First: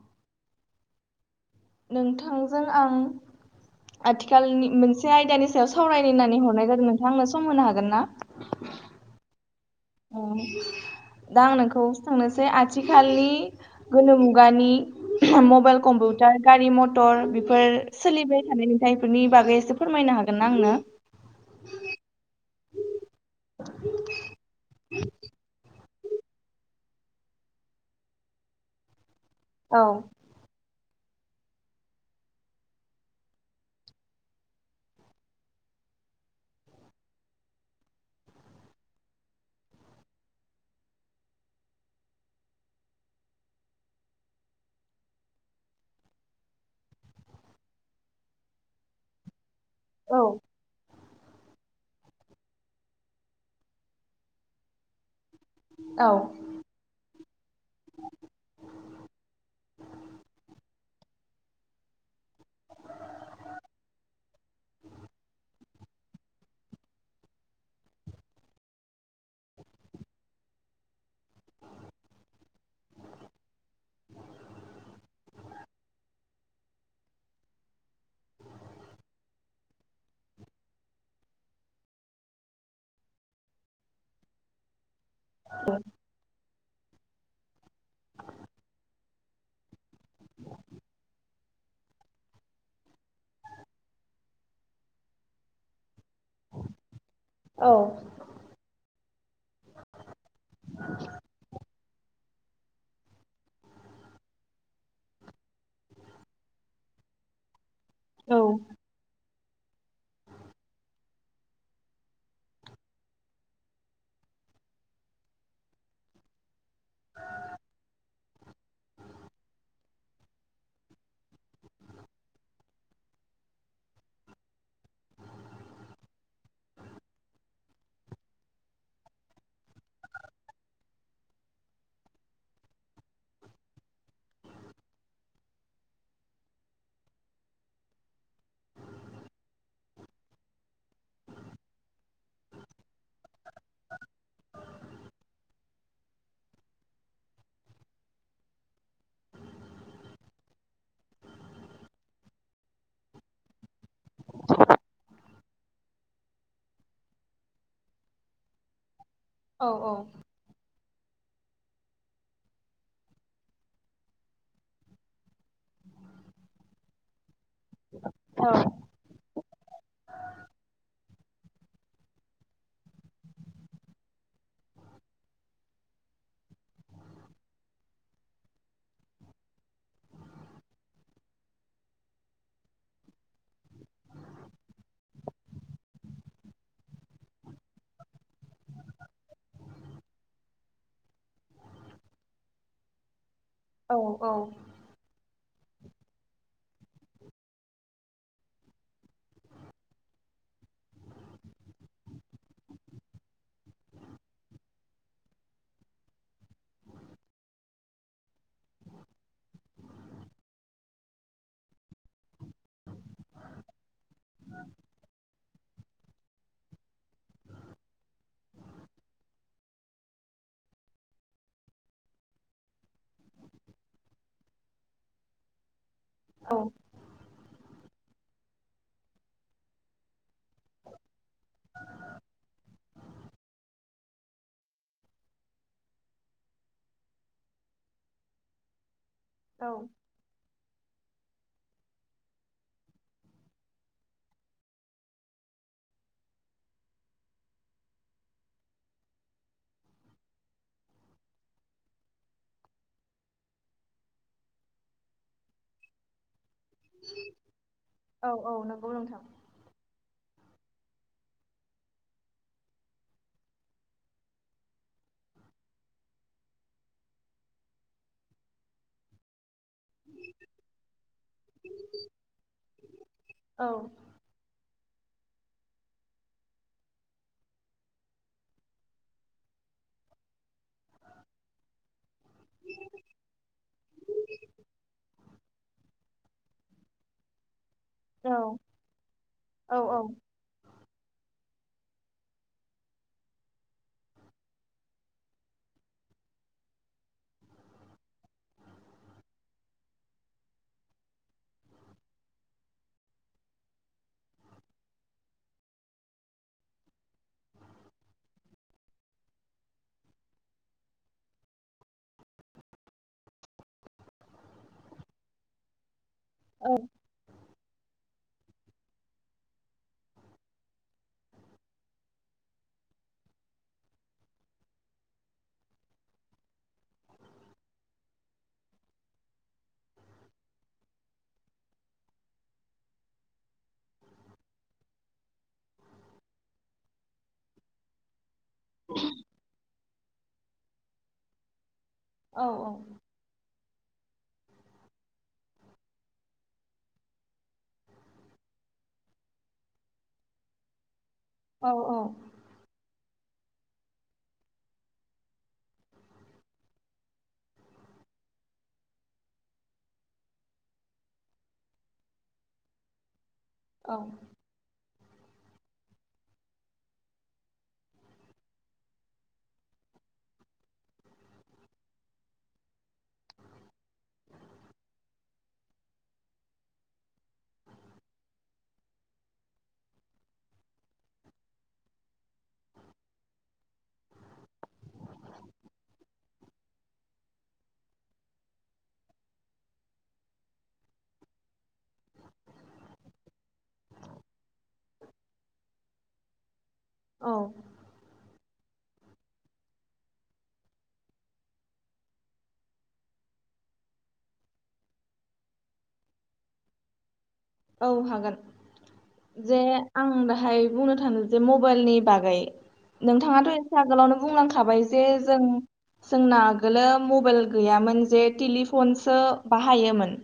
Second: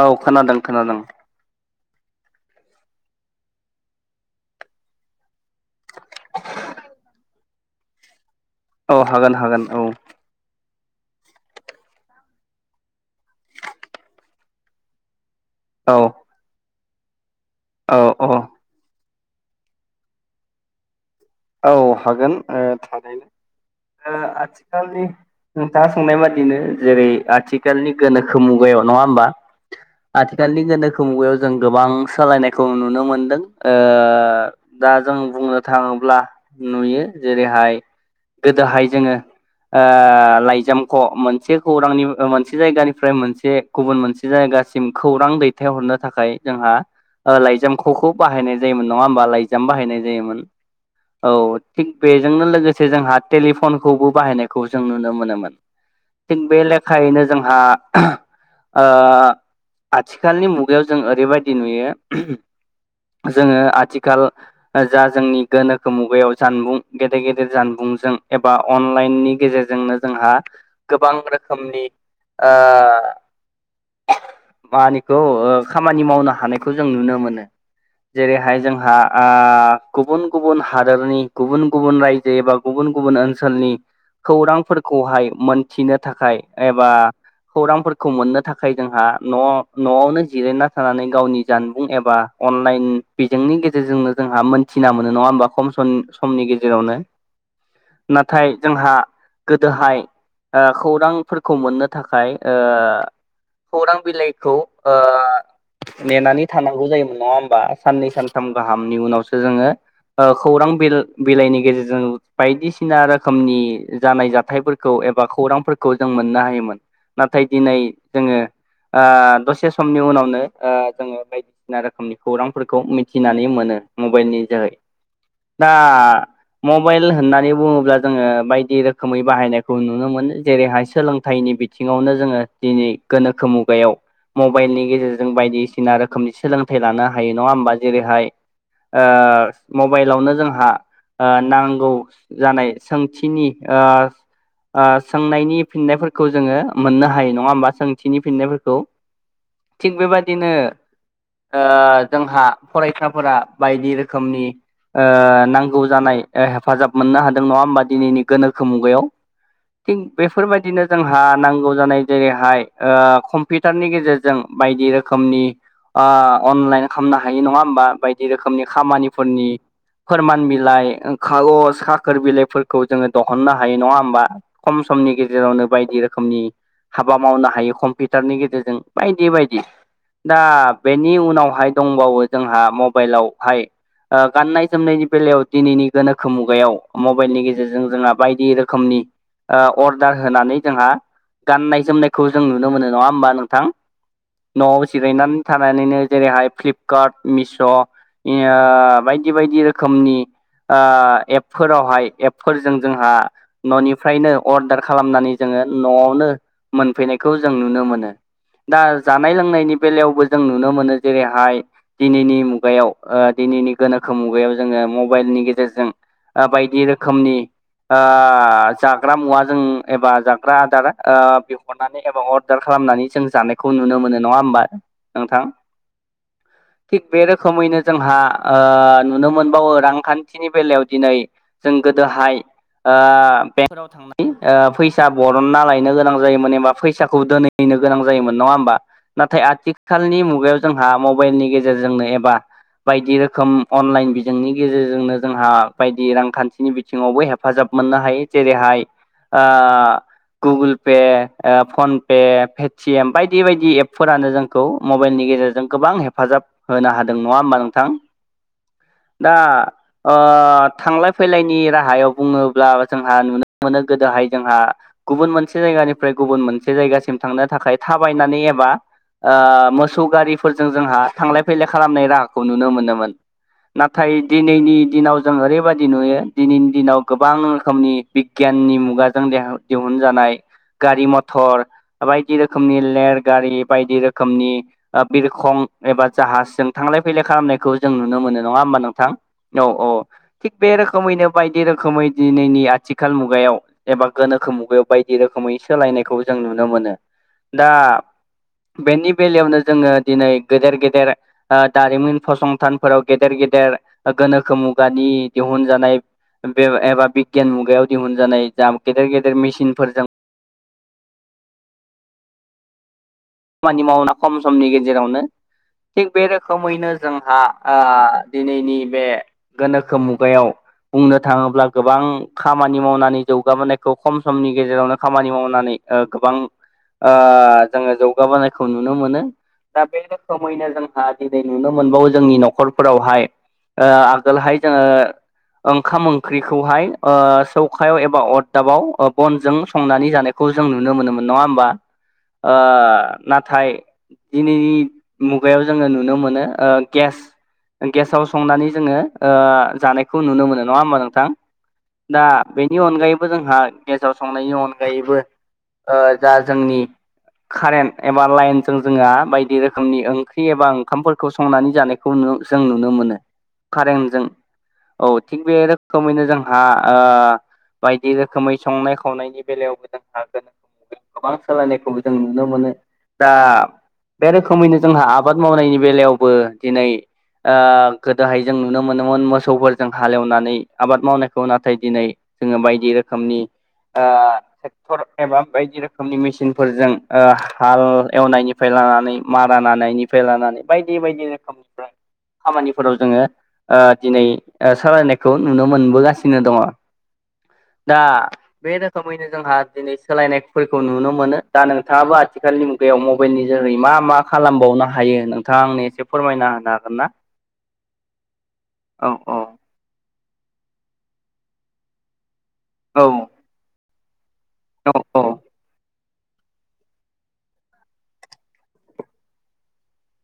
औ खोनादों खोनादों। नोंथांजों आं आथिखालनि मोनसे आयदानि सायाव सावरायनो होननानै हरनाय जादों नोंथां आंनो सम होनो हागोन ना? औ हागोन हागोन औ दा आं नोंखौ सोंनोसै आथिखालनि गोनो मुगानि मबाइल, औ कम्पिउटार, गारि मथर बेफोर औ औ सोलिबाय थानाय फोरनि बागै एसे फोरमायनो हागोन ना आंनो। औ हागोन थानायनो आथिखालनि खोथा सोंनाय बादिनो जेरै आथिखालनि गोनोखो मुगायाव नङा होमबा। औ आथिखालनि गोनो मुगायाव जों गोबां सालायनायखौ नुनो मोनदों। ओ दा जों बुंनो थाङोब्ला नुयो जेरैहाय गोदोहाय जोङो ओ लाइजामखौ मोनसे खौरांनि मोनसे जायगानिफ्राय मोनसे गुबुन मोनसे जायगा दासिम खौरां दैथाय हरनो थाखाय जोंहा ओ लाइजामखौखौ बाहायनाय जायोमोन नङा होबा लाइ जाम बाहायनाय औ जायोमोन औ थिग बेजोंनो लोगोसे जोंहा टेलिफनखौबो बाहायनायखौ जों नुनो मोनोमोन औ थिग बे लेखायैनो जोंहा ओ आथिखालनि मुगायाव जों ओरैबायदि नुयो जोङो आथिखाल जा जोंनि गोनोखो मुगायाव जानबुं गेदेर गेदेर जानबुंजों एबा अनलाइननि गेजेरजोंनो जोंहा गोबां रोखोमनि ओ मानिखौ खामानि मावनो हानायखौ जों नुनो मोनो जेरैहाय जोंहा ओ गुबुन गुबुन हादोरनि गुबुन गुबुन रायजो एबा गुबुन गुबुन ओनसोलनि खौरां फोरखौ खौहाय मोनथिनो थाखाय एबा खौरांफोरखौ मोननो थाखाय जोंहा न'आव न'आवनो जिरायना थानानै गावनि जानबुं एबा अनलाइन बिजोंनि गेजेरजोंनो जोंहा मोनथिना मोनो नङा होमबा खम सम समनि गेजेरावनो औ नाथाय जोंहा गोदोहाय ओ खौरांफोरखौ मोननो थाखाय ओ खौरां बिलाइखौ ओ नेनानै थानांगौ जायोमोन नङा होमबा साननै औ सानथाम गाहामनि उनावसो जोङो खौरां बि बिलाइनि गेजेरजों बायदिसिना रोखोमनि जानाय जाथायफोरखौ एबा खौरांफोरखौ जों मोननो हायोमोन नाथाय दिनै जोङो ओ दसे समनि उनावनो ओ जोङो बायदिसिना रोखोमनि खौरांफोरखौ मिथिनानै मोनो मबाइलनि जोहै दा मबाइल होननानै बुङोब्ला जोङो बायदि रोखोमै बाहायनायखौ नुनो मोनो जेरैहाय सोलोंथाइनि बिथिङावनो जोङो दिनै गोनोखो मुगायाव मबाइलनि गेजेरजों बायदिसिना रोखोमनि सोलोंथाइ लानो हायो नङा होमबा जेरैहाय ओ मबाइलावनो जोंहा ओ नांगौ जानाय सोंथिनि ओ ओ सोंनायनि फिन्नायफोरखौ जोङो मोननो हायो नङा होमबा सोंथिनि फिन्नायफोरखौ थिग बेबादिनो ओ जोंहा फरायसाफोरा बायदि रोखोमनि ओ नांगौ जानाय हेफाजाब मोननो हादों नङा होमबा दिनैनि गोनोखो मुगायाव औ थिग बेफोरबायदिनो जोंहा नांगौ जानाय जेरैहाय ओ कम्पिउटारनि गेजेरजों बायदि रोखोमनि ओ अनलाइन खालामनो हायो नङा होमबा बायदि रोखोमनि खामानिफोरनि फोरमान बिलाइ खागज खाखोर बिलाइफोरखौ जोङो दहननो हायो नङा होमबा खम समनि गेजेरावनो बायदि रोखोमनि हाबा मावनो हायो कम्पिउटारनि गेजेरजों बायदि बायदि दा बेनि उनावहाय दंबावो जोंहा मबाइलावहाय ओ गाननाय जोमनायनि बेलायाव दिनैनि गोनोखो मुगायाव मबाइलनि गेजेरजों जोंहा बायदि रोखोमनि ओ अर्डार होनानै जोंहा गाननाय जोमनायखौ जों नुनो मोनो नङा होमबा नों थां औ न'आव जिरायनानै थानानैनो जेरैहाय फ्लिप कार्ट मिस' बायदि बायदि रोखोमनि ओ एपफोरावहाय एपफोरजों जोंहा न'निफ्रायनो अर्डार खालामनानै जोङो नआवनो मोनफैनायखौ जों नुनो मोनो दा जानाय लोंनायनि बेलायावबो जों नुनो मोनो जेरैहाय दिनैनि मुगायाव ओ दिनैनि गोनोखो मुगायाव जोंङो मबाइलनि गेजेरजों बायदि रोखोमनि ओ जाग्रा मुवाजों एबा जाग्रा आदार ओ बिहरनानै एबा अर्डार खालामनानै खालामनानै जों जानायखौ नुनो मोनो नङा होमबा नोंथां थिग बे रोखोमैनो जोंहा ओ नुनो मोनबावो रांखान्थिनि बेलायाव दिनै जों गोदोहाय ओ बेंफोराव थांनानै ओ फैसा बरनना लायनो गोनां जायोमोन एबा फैसाखौ दोनै नो गोनां जायोन नंङा होमबा नाथाय औ आथिखालनि मुगायाव जोंहा मबाइलनि गेजेरजोंनो एबा बायदि रोखोम अनलाइन बिजोंनि गेजेरजोंनो जोंहा बायदि रांखान्थिनि बिथिङावबो हेफाजाब मोननो हायो जेरैहाय ओ गुगोल पे ओ phone Pay Pay T M बायदि बायदि एपफोरानो जोंखौ मबाइलनि गेजेरजों गोबां हेफाजाब होनो हादों नङा होमबा नोंथां औ औ नंगौ नोंथां दा ओ थांलाय फैलायनि राहायाव बुङोब्ला जोंहा नुनो मोनो गोदोहाय जोंहा गुबुन मोनसे जायगानिफ्राय गुबुन मोनसे जायगासिम थांनो थाखाय थाबायनानै एबा ओ मोसौ गारिफोरजों जोंहा थांलाय फैलाय खालामनाय राहाखौ नुनो मोनोमोन औ नाथाय दिनै दिनैनि दिनाव जों ओरैबायदि नुयो दिनैनि दिनाव गोबां रोखोमनि बिगियाननि मुगाजों देहाव दिहुनजानाय गारि मथर बायदि रोखोमनि लेर गारि बायदि रोखोमनि बिरखं एबा जाहाजजों थांलाय फैलाय खालामनायखौ जों नुनो औ मोनो नंङा होमबा नोंथां औ औ थिक बे रो खोमैनो बायदि रोखोमै दिनैनि आथिखाल मुगायाव एबा गोनोखो मुगायाव बायदि रोखोमै सोलाय नायखौ जों नुनो मोनो दा बेनि बेलायावनो जोङो दिनै गेदेर गेदेर ओ दारिमिन फसं थानफोराव गेदेर गेदेर गोनोखो मुगानि दिहुनजानाय बे एबा बिगियान मुगायाव दिहुनजानाय जा गेदेर गेदेर मेसिनफोरजों खामानि मावना खम समनि गेजेरावनो थिग बे औ रोखोमैनो जोंहा ओ दिनैनि बे गोनोखो मुगायाव बुंनो थाङोब्ला गोबां खामानि मावनानै जौगाबोनायखौ खम समनि गेजेरावनो खामानि मावनानै ओ गोबां ओ जोंङो जौगाबोनायखौ नुनो मोनो दा बे रोखोमैनो जोंहा दिनै नुनो मोनबावो जोंनि न'खरफोरावहाय ओ आगोलहाय जोंङो ओंखाम ओंख्रिखौहाय ओ सौखायाव एबा अर दाबाव बनजों संनानै जानायखौ जों नुनो मोनोमोन नङा होमबा औ औ ओ नाथाय दिनैनि मुगायाव जोंङो नुनो मोनो ओ गेस गेसाव संनानै जोंङो ओ जानायखौ नुनो मोनो नङा होमबा नों थां औ औ दा बेनि अनगायै बो जोंहा गेसाव संनायनि अनगायैबो जा जोंनि कारेन्ट एबा लाइनजों जोंहा बायदि रोखोमनि ओंख्रि एबा ओंखामफोरखौ संनानै जानायखौ जों नुनो मोनो मोनो औ कारेन्ट जों औ थिग बे रोखोमैनो जोंहा ओ बायदि रोखोमै संनाय खावनायनि बेलायावबो जोंहा गोबां सोलायनायखौबो जों नुनो मोनो दा बे रोखोमैनो जोंहा आबाद मावनायनि बेलायावबो दिनै ओ गोदोहाय जों नुनो मोनोमोन मोसौफोरजों हालेवनानै आबाद मावनायखौ नाथाय दिनै जोङो बायदि रोखोमनि ओ ट्रेक्टर एबा बायदि रोखोमनि मेसिनफोरजों ओ हाल एवनायनिफ्राय लानानै मारा नानायनिफ्राय लानानै बायदि बायदि रोखोमनिफ्राय खामानिफोराव जोंङो ओ दिनै ओ सालायनायखौ नुनो मोनबोगासिनो दङ औ दा बे रोखोमैनो जोंहा दिनै सोलायनायफोरखौ नुनो मोनो। दा नोंथाङाबो आ थिखालनि मुगायाव मबाइलनि जोहै मा मा खालामबावनो हायो नोंथाङा आंनो एसे फोरमायना होनो हागोन ना? औ हागोन। औ औ जे आं दा हाय बुंनो थाङोजे मबाइनि बागै। औ नोंथाङाथ एसे आगोलावनो बुंलांखाबाय औ जे औ जों जोंना आगोलो मबाइल गैयामोन जे टेलिफनसो बाहायोमोन।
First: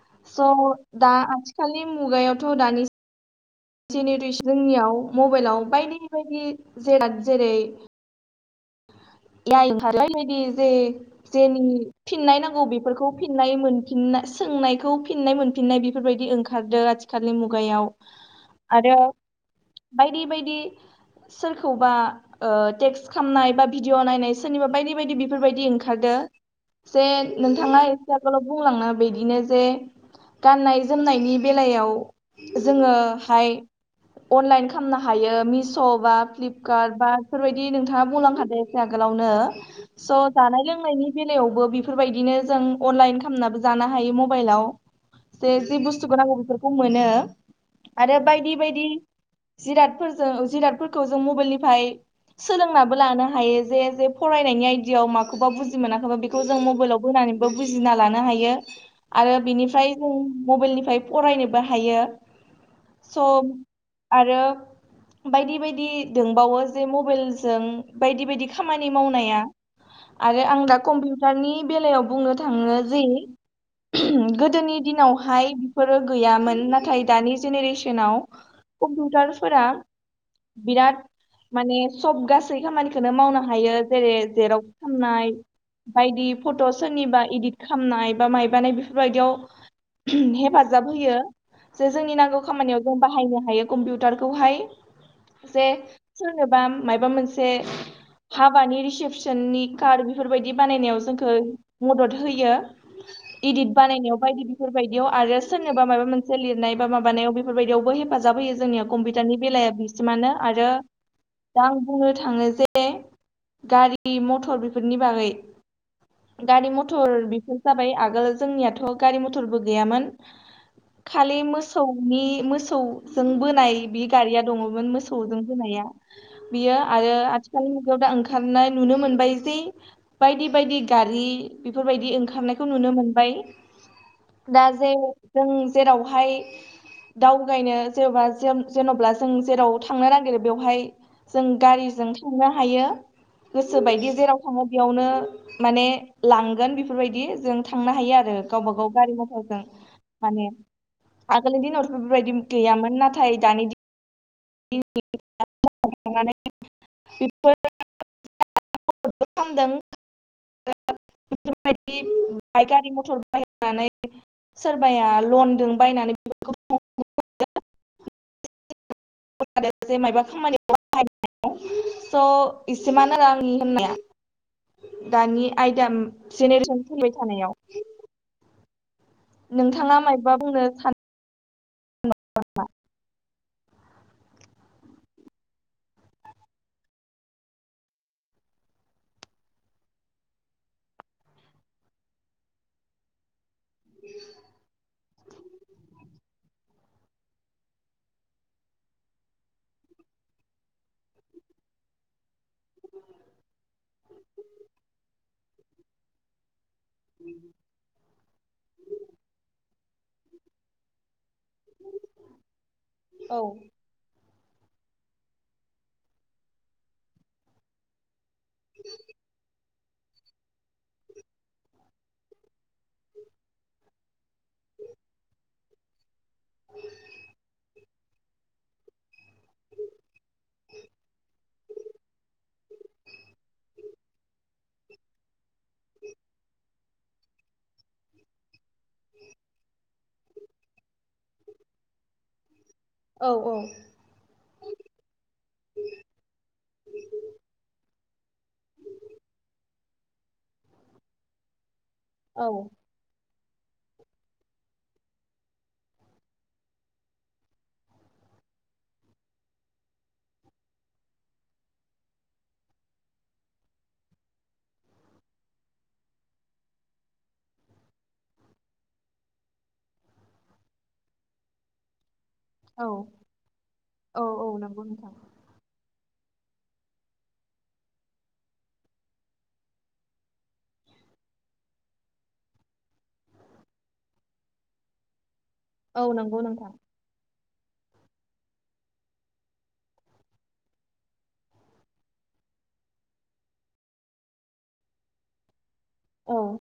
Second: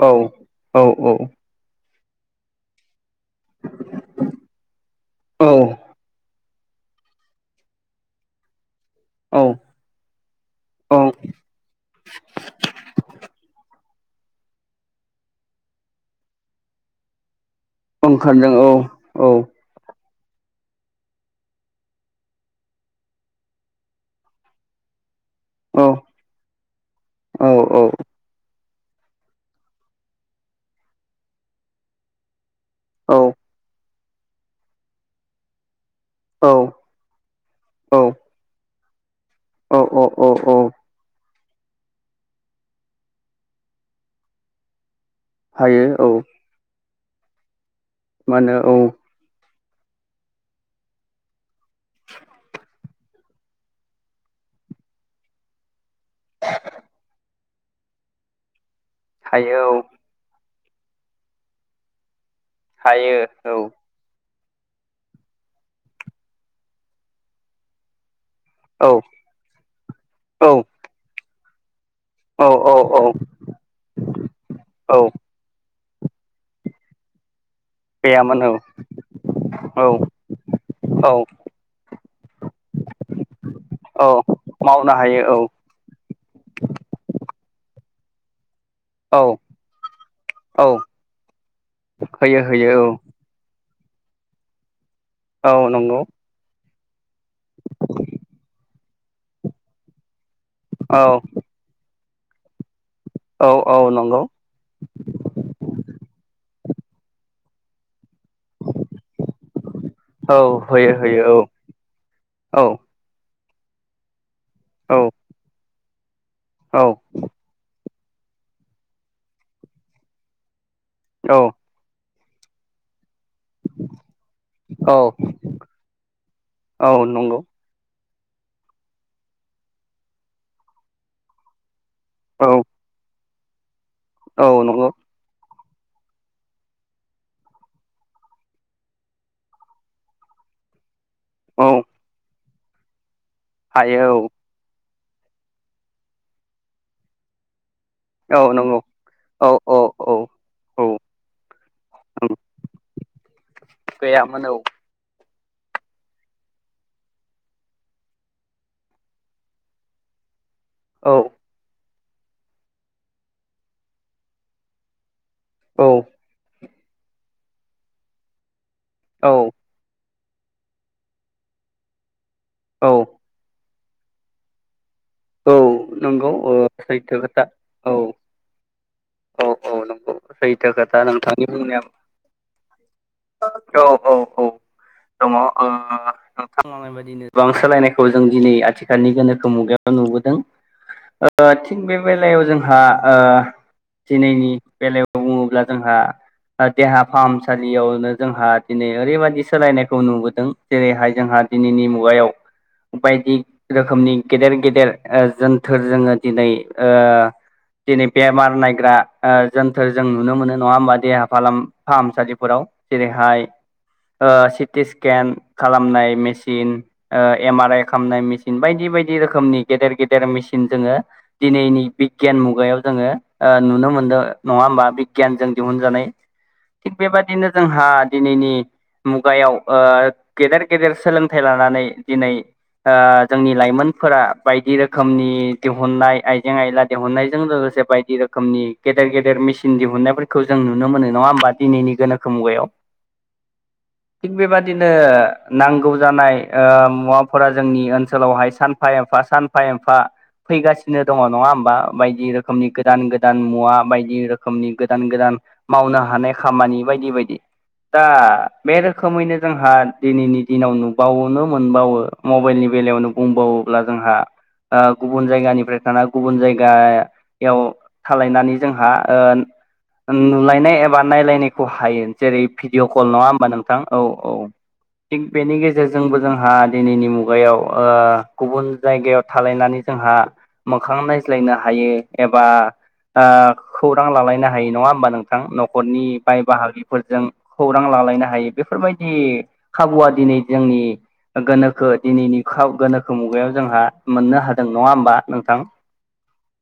औ स' औ दा दानि मुगायावथ' दानि जेनेरेसननियाव मबाइलाव औ बायदि बायदि जेराद जेरै- [inaudible] [unintelligible] बे बायदि जे औ जेनि फिननाय नांगौ बेफोरखौ फिननाय मोन सोंनायखौ फिननाय मोनफिननाय बेफोरबायदि ओंखारदों आथिखालनि मुग गायाव ओंखारदों औ आरो औ बायदि बायदि सोरखौबा ओ टेक्स खामनाय बा भिडिअ' नायनाय सोरनिबा बायदि बायदि बेफोरबायदि औ ओंखारदो, जे औ नोंथाङा औ एसे आगोलाव बुंलाङो, बिदिनो जे गाननाय जोमनायनि बेलायाव औ जोङोहाय अनलाइन खामनो हायो। मि बा फ्लिपकार्ट बा बेफोरबायदि नोंथाङा बुंलांखादो एसे आगोलाव औ औ स' औ औ जानाय लोंनायनि बे बेलायावबो बेफोरबायदिनो जों अनलाइन खालामनाबो जानो हायो मबाइलाव। जे जि हायो औ बुस्थुखौ नांगौ बेफोरखौ मोनो आरो मा बायदि होनो औ बायदि जिरादफोरजों जिरादफोरखौ जों मबाइलनि सोलोंनाबो लानो हायो जे फरायनायनि आइदियाव माखौबा बुजि मोनाखैबा बेखौ जों मबाइलाव बोनानै बुजिना लानो हायो आरो हायो औ बिनिफ्राय जों मबाइलनिफ्राय फरायनोबो हायो। हायो स' औ आरो बायदि बायदि दोंबावो जे मबाइलजों बायदि बायदि खामानि औ मावनाया आरो औ आं दा कमपिउतारनि बेलायाव बुंनो औ औ थाङो औ जि गोदोनि औ दिनावहाय बेफोरो गैयामोन, नाथाय दानि जेनेरेसनाव गैयामोन औ कम्पिउटारफोरा औ बिराद औ माने सब गासै खामानिखौनो मावनो हायो। औ जेरै- जेर'क्स मावनो हायो खामनाय औ बायदि फट' सोरनिबा इदित खामनाय, बा माइबानाय औ बेफोरबायदियाव औ हेफाजाब होयो। जे जोंनि नांगौ होयो खामानियाव होयो जों बाहायनो हायो। कम्पिउटारखौहाय औ जे नंगौ सोरनोबा मायाबा मोनसे हाबानि रिसेपसननि कार्ड बेफोरबायदि बानायनायाव औ जोंखौ मदद होयो। औ इदित औ बानायनायाव नंगौ बायदि बेफोरबायदियाव आरो सोरनोबा माबा मोनसे लिरनाय, बा माबानायाव बेफोरबायदियावबो हेफाजाब होयो। जोंनिया कम्पिउटारनि बेलाया बिसिमानो औ आरो होयो होयो दा आं बुंनो थाङो औ जे गारि मथर औ बेफोरनि बागै। गारि औ मथर बेफोर जाबाय आगोल जोंनियाथ' गारि मथरबो गैयामोन। खालि औ मोसौनि मोसौ जों बोनाय बि गारिया दङमोन मोसौजों बोनाया। बियो औ आरो नंगौ आथिखालनि ओंखारनाय नुनो मोनबाय जे बायदि बायदि गारि बेफोरबायदि औ ओंखारनायखौ नुनो मोनबाय। औ दा नंगौ जे जों जेरावहाय दावगायनो जेनेबा जेन'ब्ला जों जेराव थांनो नागिरो बेवहाय जों औ गारिजों थांनो हायो। हायो गोसोबायदि जेराव थाङो बियावनो माने लांगोन बेफोरबायदि जों थांनो हायो आरो औ गावबा नंगौ गाव गारि औ मथरजों औ औ माने औ आगोलनि दिनावथ' बेबायदि गैयामोन नाथाय दानि दिन गैयामोन औ [unintelligible] बेफोर खामदों औ बे बाइक गारि मथर बायनानै सोरबाया लनजों औ बायनानै बेफोरखौ औ [unintelligible] मबा खामानि [unintelligible] स' औ इसिमानो आरो आंनि होननाया दानि औ आयदा नंगौ जेनेरेसन फैबाय सैथो खोथा थानायाव। औ औ औ नोंथाङा नंगौ मायबा बुंनो सैथो सान खोथा नोंथांनि बुंनाया औ औ औ दङ ओ ओ नोंथां बुंनाय बादिनो गोबां सोलायनायखौ जों दिनै आथिखालनि गोनोखो मुगायाव नुबोदों ओ थिग बे बेलायाव जोंहा ओ दिनैनि बेलायाव बुङोब्ला जोंहा देहा फाहामसालियावनो जोंहा दिनै ओरैबायदि सोलायनायखौ नुबोदों जेरैहाय जोंहा दिनैनि मुगायाव बायदि रोखोमनि गेदेर गे देर जोनथोर जोङो दिनै ओ दिनै बेमार नायग्रा ओ जो ओ जों नुनो मोनो नङा होमबा देहा फालाम फाहामसालिफोराव औ जेरैहाय ओ सिटि स्केन खालामनाय मेसिन एम आर आइ खालामनाय मेसिन बायदि बायदि रोखोमनि गेदेर गेदेर मेसिन जोङो दिनैनि बिगियान मुगायाव जोङो ओ नुनो मोनदों नङा होमबा बिगियानजों दिहुनजानाय थिग बेबादिनो जोंहा दिनैनि मुगायाव ओ गेदेर गेदेर सोलोंथाइ लानानै दिनै ओ जोंनि लाइमोनफोरा बायदि रोखोमनि दिहुननाय आइजें आयला दिहुननायजों लोगोसे बायदि रोखोमनि गेदेर गेदेर मेसिन दिहुननायफोरखौ जों नुनो मोन नङा होमबा दिनैनि गोनोखो मुगायाव औ औ थिग बेबादिनो नांगौ जानाय ओ मुवाफोरा जोंनि ओनस सोलावहाय सानफा एफा सानफा एफा फैगासिनो दङ नङा होमबा बायदि औ रोखोमनि गोदान गो दान मुवा बायदि रोखोमनि गोदान गोदान मावनो हानाय खामानि बायदि बायदि दा बे रोखोमैनो जोंहा दिनैनि दिनाव नुबावोनो मोनबावो मबाइलनि बेलायावनो बुंबावोब्ला जोंहा ओ गुबुन जायगानिफ्राय थाना गुबुन जायगायाव थालायनानै जोंहा ओन ओ नुलायनाय एबा नायलायनायखौ हायो जेरै भिडिअ औ कल नङा होमबा नोंथां औ औ थिग बेनि गेजेर जोंबो जोंहा दिनैनि मुगायाव ओ गुबुन जायगायाव थालायनानै जोंहा मोखां नायज्लायनो हायो एबा ओ खौरां लालायनो हायो नङा होमबा नोंथां नखरनि औ नंगौ बाय नोंथां बाहागिफोरजों खौरां लालायनो हायो बेफोरबायदि खाबुआ दिनै जोंनि गोनोखो दिनैनि खाव गोनोखो मुगायाव जोंहा मोननो हादों नङा होमबा नोंथां औ